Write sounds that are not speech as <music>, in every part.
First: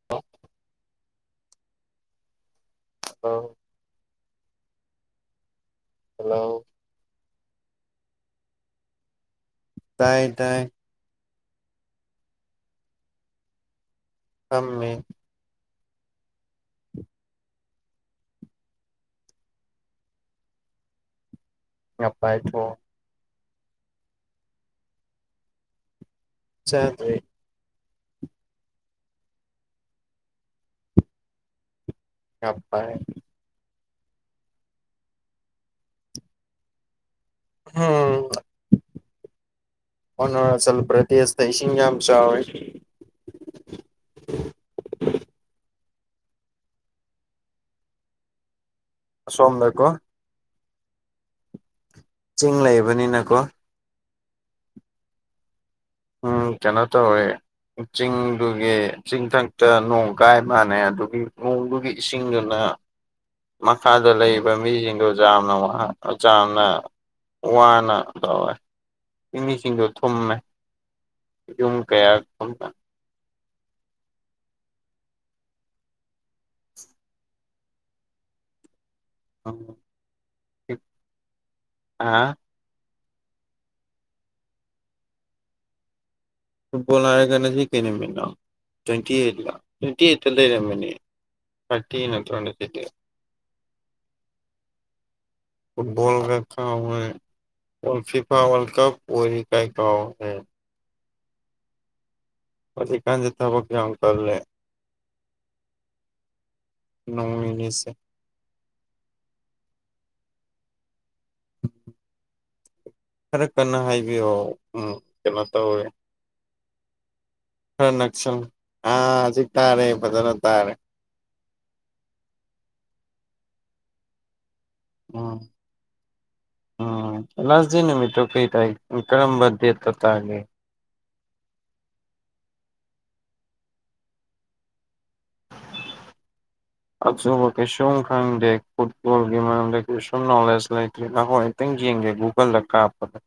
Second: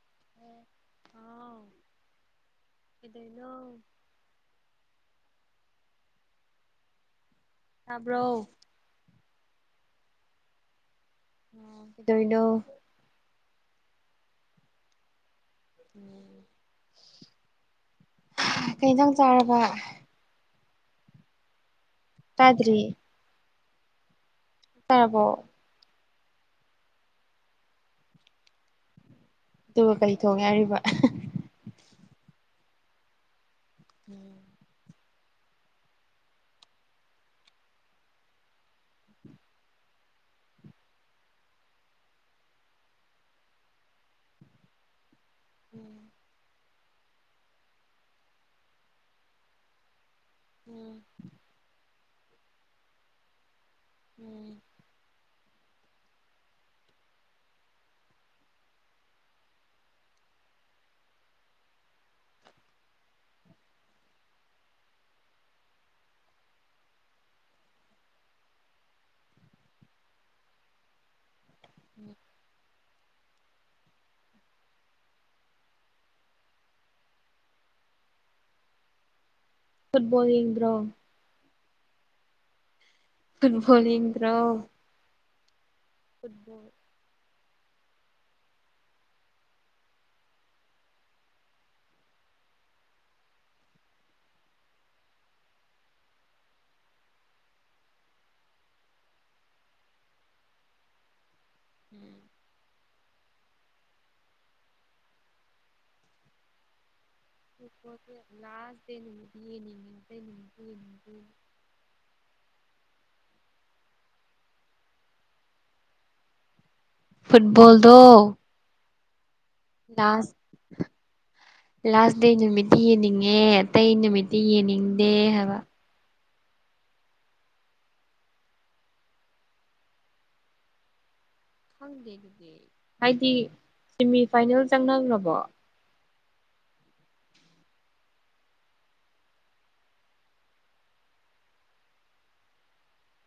<inaudible> ꯑꯦ ꯍꯥꯎ ꯀꯩꯗꯧꯔꯤꯅꯣ <unintelligible> ꯍꯜꯂꯣ! ꯇꯥꯕ꯭ꯔꯣ? ꯇꯥꯏ ꯇꯥꯏ꯫ ꯑꯣ ꯀꯩꯗꯧꯔꯤꯅꯣ? ꯐꯝꯃꯤ꯫ ꯎꯝ ꯀꯩ ꯏꯟꯖꯡ ꯆꯥꯔꯕ? ꯉꯥꯄꯥꯏ ꯊꯣꯛ ꯆꯥꯗ꯭ꯔꯤ ꯇꯥꯔꯕꯣ? ꯆꯥꯗ꯭ꯔꯤ꯫ ꯑꯗꯨꯒ ꯀꯩ ꯊꯣꯡꯉꯦ ꯍꯥꯏꯔꯤꯕ? ꯉꯥꯄꯥꯏ꯫ ꯎꯝ ꯍꯨꯝ ꯑꯔꯨꯅꯥꯆꯜ ꯄ꯭ꯔꯗꯦꯁꯇ ꯏꯁꯤꯡ ꯌꯥꯝ ꯆꯥꯎꯏ꯫ ꯎꯝ ꯑꯁꯣꯝꯗ ꯀꯣ꯫ ꯎꯝ ꯆꯤꯡ ꯂꯩꯕꯅꯤꯅꯀꯣ꯫ ꯎꯝ ꯎꯝ ꯀꯩꯅꯣ ꯇꯧꯋꯦ, ꯆꯤꯡꯗꯨꯒꯤ ꯆꯤꯡꯊꯛꯇ ꯅꯣꯡ ꯀꯥꯏ ꯃꯥꯅꯦ ꯑꯗꯨꯒꯤ ꯅꯣꯡꯗꯨꯒꯤ ꯏꯁꯤꯡꯗꯨꯅ ꯃꯈꯥꯗ ꯂꯩꯔꯤꯕ ꯃꯤꯁꯤꯡꯗꯣ ꯖꯥꯝꯅ ꯋꯥ ꯖꯥꯝꯅ ꯋꯥꯅ ꯇꯧꯋꯦ ꯆꯤꯡꯃꯤꯁꯤꯡꯗꯣ ꯊꯨꯝꯃꯦ꯫ ꯌꯨꯝ ꯀꯌꯥ ꯊꯨꯝꯃꯦ? <inaudible> ꯐꯨꯠꯕꯣꯜ ꯌꯦꯡꯗ꯭ꯔꯣ? ꯑꯥ ꯐꯨꯠꯕꯣꯜ ꯌꯦꯡꯗ꯭ꯔꯣ? ꯐꯨꯠꯕꯣꯜ꯫ ꯐꯨꯠꯕꯣꯜ ꯍꯥꯏꯔꯒꯥꯟꯅ ꯁꯤ ꯀꯩꯅꯃꯤꯅꯣ ꯇ꯭ꯋꯦꯟꯇꯤ ꯑꯩꯠꯂ ꯇ꯭ꯋꯦꯟꯇꯤ ꯑꯩꯠꯇ ꯂꯩꯔꯝꯃꯤꯅꯦ꯫ ꯊꯥꯔꯇꯤ ꯅꯠꯇ꯭ꯔꯣ ꯍꯟꯗꯛꯀꯤꯗꯤ? <inaudible> ꯐꯨꯠꯕꯣꯜꯒ ꯀꯧꯔꯦ꯫ ꯑꯣꯜ ꯐꯤꯐꯥ ꯋꯥꯜꯀꯞ ꯑꯣꯏꯔꯤ ꯀꯩ ꯀꯥꯎꯔꯦ꯫ <inaudible> ꯍꯧꯖꯤꯛ ꯀꯥꯟꯁꯤ ꯊꯕꯛ ꯌꯥꯎ ꯇꯜꯂꯦ ꯅꯣꯡ ꯅꯤꯅꯤꯁꯦ <unintelligible> ꯂꯥꯁ ꯗꯦ ꯅꯨꯃꯤꯠꯇꯤ ꯌꯦꯡꯅꯤꯡꯏ ꯑꯇꯩ ꯅꯨꯃꯤꯠꯇꯤ ꯌꯦꯡꯅꯤꯡꯗꯦ ꯈꯔ ꯀꯟꯅ ꯍꯥꯏꯕꯤꯌꯣ ꯎꯝ ꯀꯩꯅꯣ ꯇꯧꯔꯦ ꯍꯔ ꯐꯨꯠꯕꯣꯜꯗꯣ ꯅꯛꯁꯟ ꯑꯥꯖꯤ ꯗꯦꯟꯁ ꯂꯥꯁ ꯗꯦ ꯅꯨꯃꯤꯠꯇꯤ ꯌꯦꯡꯅꯤꯡꯉꯦ ꯑꯇꯩ ꯅꯨꯃꯤꯠꯇꯤ ꯌꯦꯡꯅꯤꯡꯉꯤ ꯑꯥ ꯎꯝ ꯂꯥꯁ ꯗꯦ ꯅꯨꯃꯤꯠꯇꯣ ꯀꯩ ꯇꯥꯏ ꯀꯔꯝꯕ ꯗꯦꯠꯇ ꯇꯥꯒꯦ ꯈꯪꯗꯦ ꯑꯗꯨꯗꯤ ꯍꯥꯏꯗꯤ ꯁꯦꯃꯤꯐꯥꯏꯅꯦꯜ ꯆꯪꯅꯈ꯭ꯔꯕꯣ ꯑꯆꯨꯝꯕ ꯀꯩꯁꯨꯝ ꯈꯪꯗꯦ ꯐꯨꯠꯕꯣꯜꯒꯤ ꯃꯔꯝꯗ ꯀꯩꯁꯨꯝ ꯅꯣꯂꯦꯖ ꯂꯩꯇꯅ ꯍꯣꯏ ꯈꯤꯇꯪ ꯌꯦꯡꯒꯦ ꯒꯨꯒꯜꯗ ꯀꯥꯞꯄꯗ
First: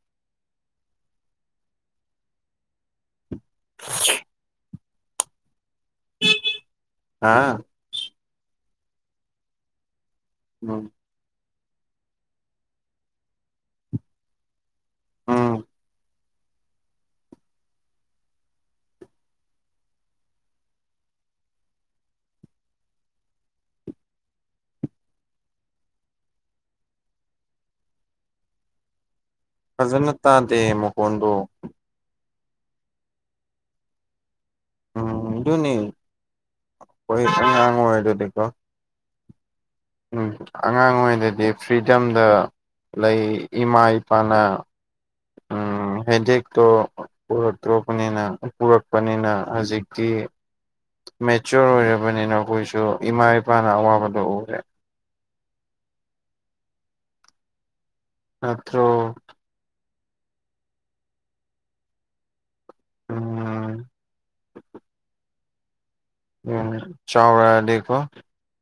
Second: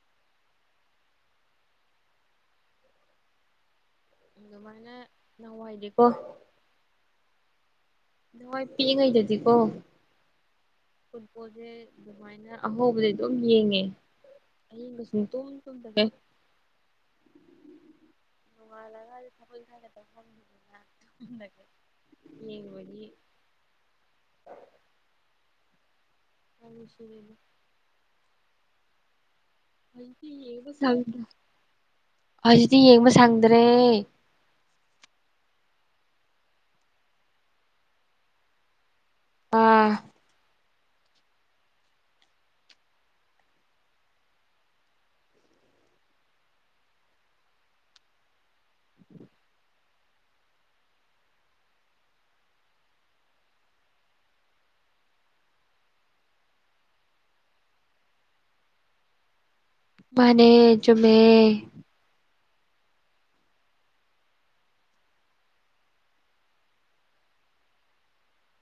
<unintelligible> ꯁꯨꯃꯥꯏꯅ ꯅꯍꯥꯟꯋꯥꯏꯅꯦ ꯀꯣ <unintelligible> ꯃꯣꯏ ꯄꯤꯛꯏꯉꯩꯗꯗꯤꯀꯣ ꯎꯝ ꯐꯨꯠꯕꯣꯜꯁꯦ ꯑꯗꯨꯃꯥꯏꯅ ꯑꯍꯧꯕꯖꯦ ꯑꯗꯨꯝ ꯌꯦꯡꯉꯦ ꯑꯍꯤꯡꯒ ꯁꯨꯡꯇꯨꯝ ꯎꯝ ꯇꯨꯝꯗꯈꯩ ꯃꯥꯜꯂꯒꯥ ꯑꯩꯈꯣꯏ ꯊꯥꯏꯅ ꯇꯧ ꯐꯪꯈꯤꯗꯦꯗꯅ <unintelligible> ꯌꯥꯝ ꯅꯨꯡꯁꯤꯔꯤꯌꯦ ꯐꯖꯅ ꯍꯧꯖꯤꯛꯇꯤ ꯇꯥꯗꯦ ꯃꯈꯣꯟꯗꯣ ꯍꯧꯖꯤꯗꯤ ꯌꯦꯡꯕ ꯁꯪꯗ꯭ꯔꯦ ꯎꯝ ꯑꯗꯨꯅꯤ <unintelligible> ꯉꯥꯡꯉꯥꯛ ꯑꯣꯏ ꯑꯗꯨꯗꯤꯀꯣ ꯑꯥ ꯎꯝ ꯑꯉꯥꯡ ꯑꯣꯏꯔꯥꯗꯤ ꯐ꯭ꯔꯤꯗꯝꯗ ꯂꯩ ꯏꯃꯥ ꯏꯄꯥꯅ <inaudible> ꯎꯝ ꯍꯦꯗꯦꯛꯇꯣ ꯄꯨꯔꯛꯇ꯭ꯔꯕꯅꯤꯅ ꯄꯨꯔꯛꯄꯅꯤꯅ ꯍꯧꯖꯤꯛꯇꯤ ꯃꯦꯆꯣꯔ ꯑꯣꯏꯔꯕꯅꯤꯅ ꯑꯩꯈꯣꯏꯁꯨ ꯏꯃꯥ ꯏꯄꯥꯅ ꯑꯋꯥꯕꯗꯣ ꯎꯔꯦ ꯅꯠꯇ꯭ꯔꯣ ꯃꯥꯅꯦ ꯆꯨꯝꯃꯦ ꯎꯝ ꯎꯝ ꯆꯧꯔꯛꯑꯗꯤꯀꯣ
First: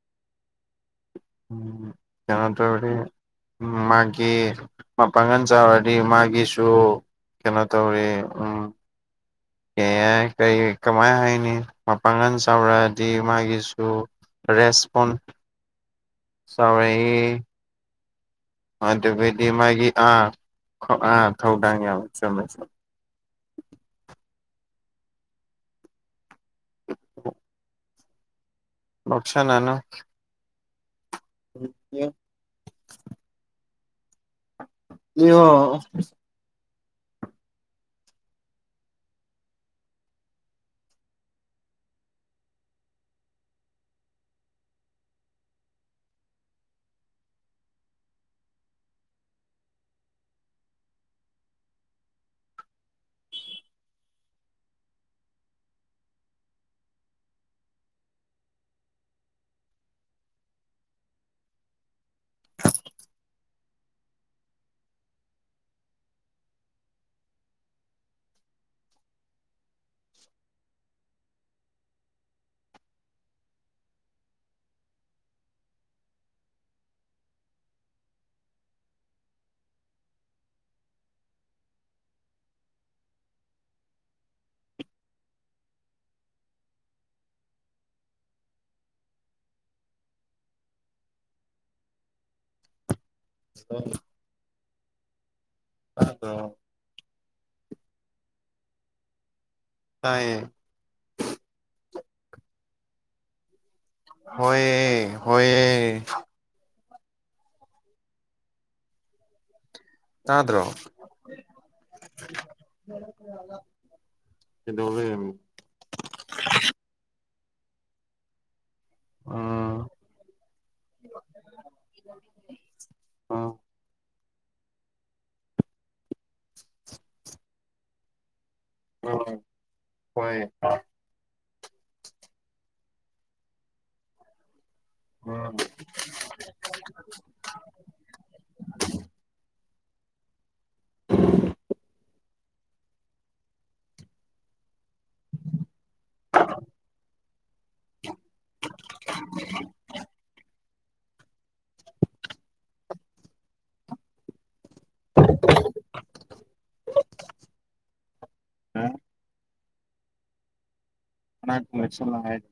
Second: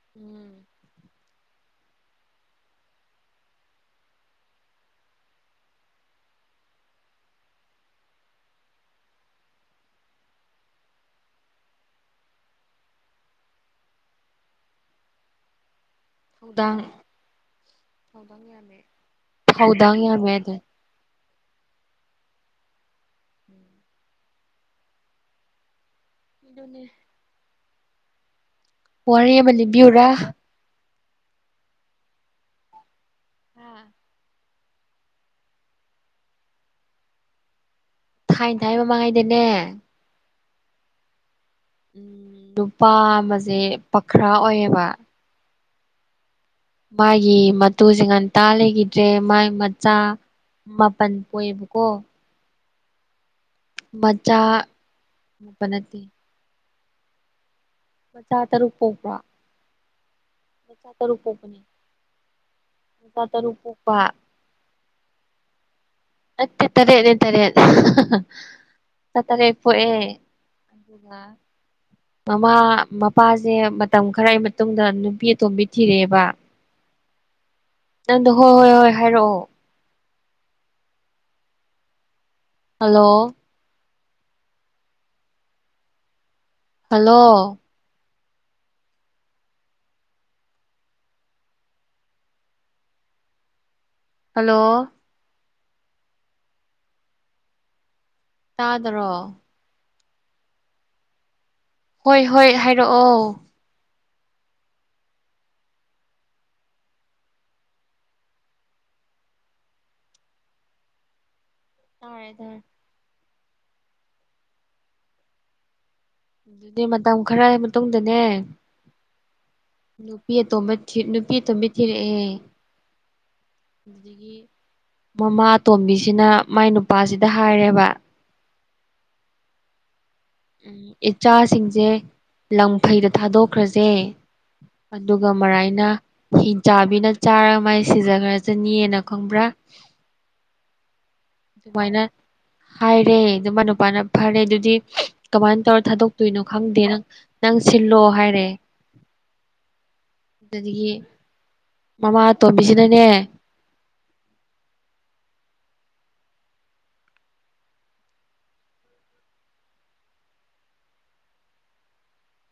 <inaudible> ꯎꯝ ꯌꯥꯗꯔꯦ ꯎꯝ ꯃꯥꯒꯤ ꯃꯄꯥꯡꯒꯟ ꯆꯥꯎꯔꯛ ꯑꯗꯤ ꯃꯥꯒꯤꯁꯨ ꯀꯩꯅꯣ ꯇꯧꯌꯦ ꯎꯝ <inaudible> ꯑꯦ ꯀꯔꯤ ꯀꯃꯥꯏ ꯍꯥꯏꯅꯤ ꯃꯄꯥꯡꯒꯜ ꯆꯥꯎꯔꯛꯑꯗꯤ ꯃꯥꯒꯤꯁꯨ ꯔꯦꯁꯄꯣꯟ ꯅꯨꯡꯗꯥꯡ <unintelligible> ꯑꯗꯨꯒꯩꯗꯤ ꯃꯥꯒꯤ ꯑꯥ ꯑꯥ ꯊꯧꯗꯥꯡ ꯌꯥꯝꯅ ꯆꯨꯝꯃꯦ ꯆꯨꯝꯃꯦ <inaudible> ꯑꯗꯨꯅꯦ ꯋꯥꯔꯤ ꯑꯃ ꯅꯣꯛꯁꯟꯅꯅꯨ ꯂꯤꯕꯤꯌꯨꯔꯥ <unintelligible> ꯍꯥ <unintelligible> ꯊꯥꯏ-ꯊꯥꯏ ꯃꯃꯥꯡꯉꯩꯗꯅꯦ ꯎꯝ ꯅꯨꯄꯥ ꯑꯃꯖꯦ ꯄꯈ꯭ꯔꯥ ꯑꯣꯏꯌꯦꯕ ꯃꯥꯒꯤ ꯃꯇꯨꯖꯦ ꯉꯟꯇꯥ ꯂꯩꯈꯤꯗ꯭ꯔꯦ ꯃꯥꯒꯤ ꯃꯆꯥ ꯃꯥꯄꯟ ꯄꯣꯛꯑꯦꯕꯀꯣ ꯃꯆꯥ <unintelligible> ꯅꯠꯇꯦ ꯃꯆꯥ ꯇꯔꯨꯛ ꯄꯣꯛꯄꯦꯜ ꯃꯆꯥ ꯇꯔꯨꯛ ꯄꯣꯛꯄꯅꯦ ꯃꯆꯥ ꯇꯔꯨꯛ ꯄꯣꯛꯄ ꯅꯠꯇꯦ ꯇꯔꯦꯠꯅꯦ ꯇꯔꯦꯠ ꯍꯥ ꯍꯥ ꯃꯆꯥ ꯇꯔꯦꯠ ꯄꯣꯛꯑꯦ ꯑꯗꯨꯒ ꯑꯥ ꯃꯃꯥ ꯃꯄꯥꯖꯦ ꯃꯇꯝ ꯈꯔꯒꯤ ꯃꯇꯨꯡꯗ ꯅꯨꯄꯤ ꯑꯇꯣꯝꯕꯤ ꯊꯤꯔꯛꯑꯦꯕ ꯅꯪꯗꯣ ꯍꯣꯏ ꯍꯣꯏ ꯍꯣꯏ ꯍꯥꯏꯔꯛꯑꯣ ꯍꯜꯂꯣ ꯍꯜꯂꯣ <unintelligible> ꯍꯜꯂꯣ ꯑꯥꯗꯔꯣ ꯇꯥꯗ꯭ꯔꯣ ꯇꯥꯏꯌꯦ ꯍꯣꯏ ꯍꯣꯏ ꯍꯥꯏꯔꯛꯑꯣ ꯍꯣꯏꯌꯦ ꯍꯣꯏꯌꯦ ꯇꯥꯗ꯭ꯔꯣ ꯇꯥꯔꯦ ꯇꯥꯔꯦ ꯀꯩꯗꯧ ꯂꯩꯔꯝꯃꯤꯅꯣ ꯑꯗꯨꯗꯩ ꯃꯇꯝ ꯈꯔꯒꯤ ꯃꯇꯨꯡꯗꯅꯦ ꯑꯥ ꯅꯨꯄꯤ ꯑꯇꯣꯝꯕ ꯊꯤ ꯅꯨꯄꯤ ꯑꯇꯣꯝꯕ ꯊꯤꯔꯛꯑꯦ ꯎꯝ ꯑꯗꯨꯗꯒꯤ ꯃꯃꯥ ꯑꯇꯣꯝꯕꯤꯁꯤꯅ ꯃꯥꯏ ꯅꯨꯄꯥꯁꯤꯗ ꯍꯥꯏꯔꯦꯕ ꯉꯔ ꯍꯣꯏ ꯎꯝ ꯏꯆꯥꯁꯤꯡꯁꯦ ꯂꯪꯐꯩꯗ ꯊꯥꯗꯣꯛꯈ꯭ꯔꯖꯦ ꯑꯗꯨꯒ ꯎꯝ ꯃꯔꯥꯏꯅ ꯍꯤꯡꯆꯥꯕꯤꯅ ꯆꯥꯔꯒ ꯃꯥꯏ ꯁꯤꯖꯒ꯭ꯔꯖꯅꯤꯅ ꯈꯪꯕ꯭ꯔꯥ <unintelligible> ꯑꯗꯨꯃꯥꯏꯅ ꯍꯥꯏꯔꯦ ꯑꯗꯨ ꯃꯥꯏ ꯅꯨꯄꯥꯅ ꯐꯔꯦ ꯑꯗꯨꯗꯤ ꯀꯃꯥꯏꯅ ꯇꯧꯔ ꯊꯥꯗꯣꯛꯇꯣꯏꯅꯣ ꯈꯪꯗꯦ ꯅꯪ ꯅꯪ ꯁꯤꯜꯂꯣ ꯍꯥꯏꯔꯦ ꯑꯗꯨꯗꯨꯒꯤ ꯃꯃꯥ ꯑꯇꯣꯝꯕꯤꯖꯤꯅꯅꯦ ꯑꯅꯥꯛꯇ ꯅꯛꯁꯤꯜꯂ ꯍꯥꯏꯔ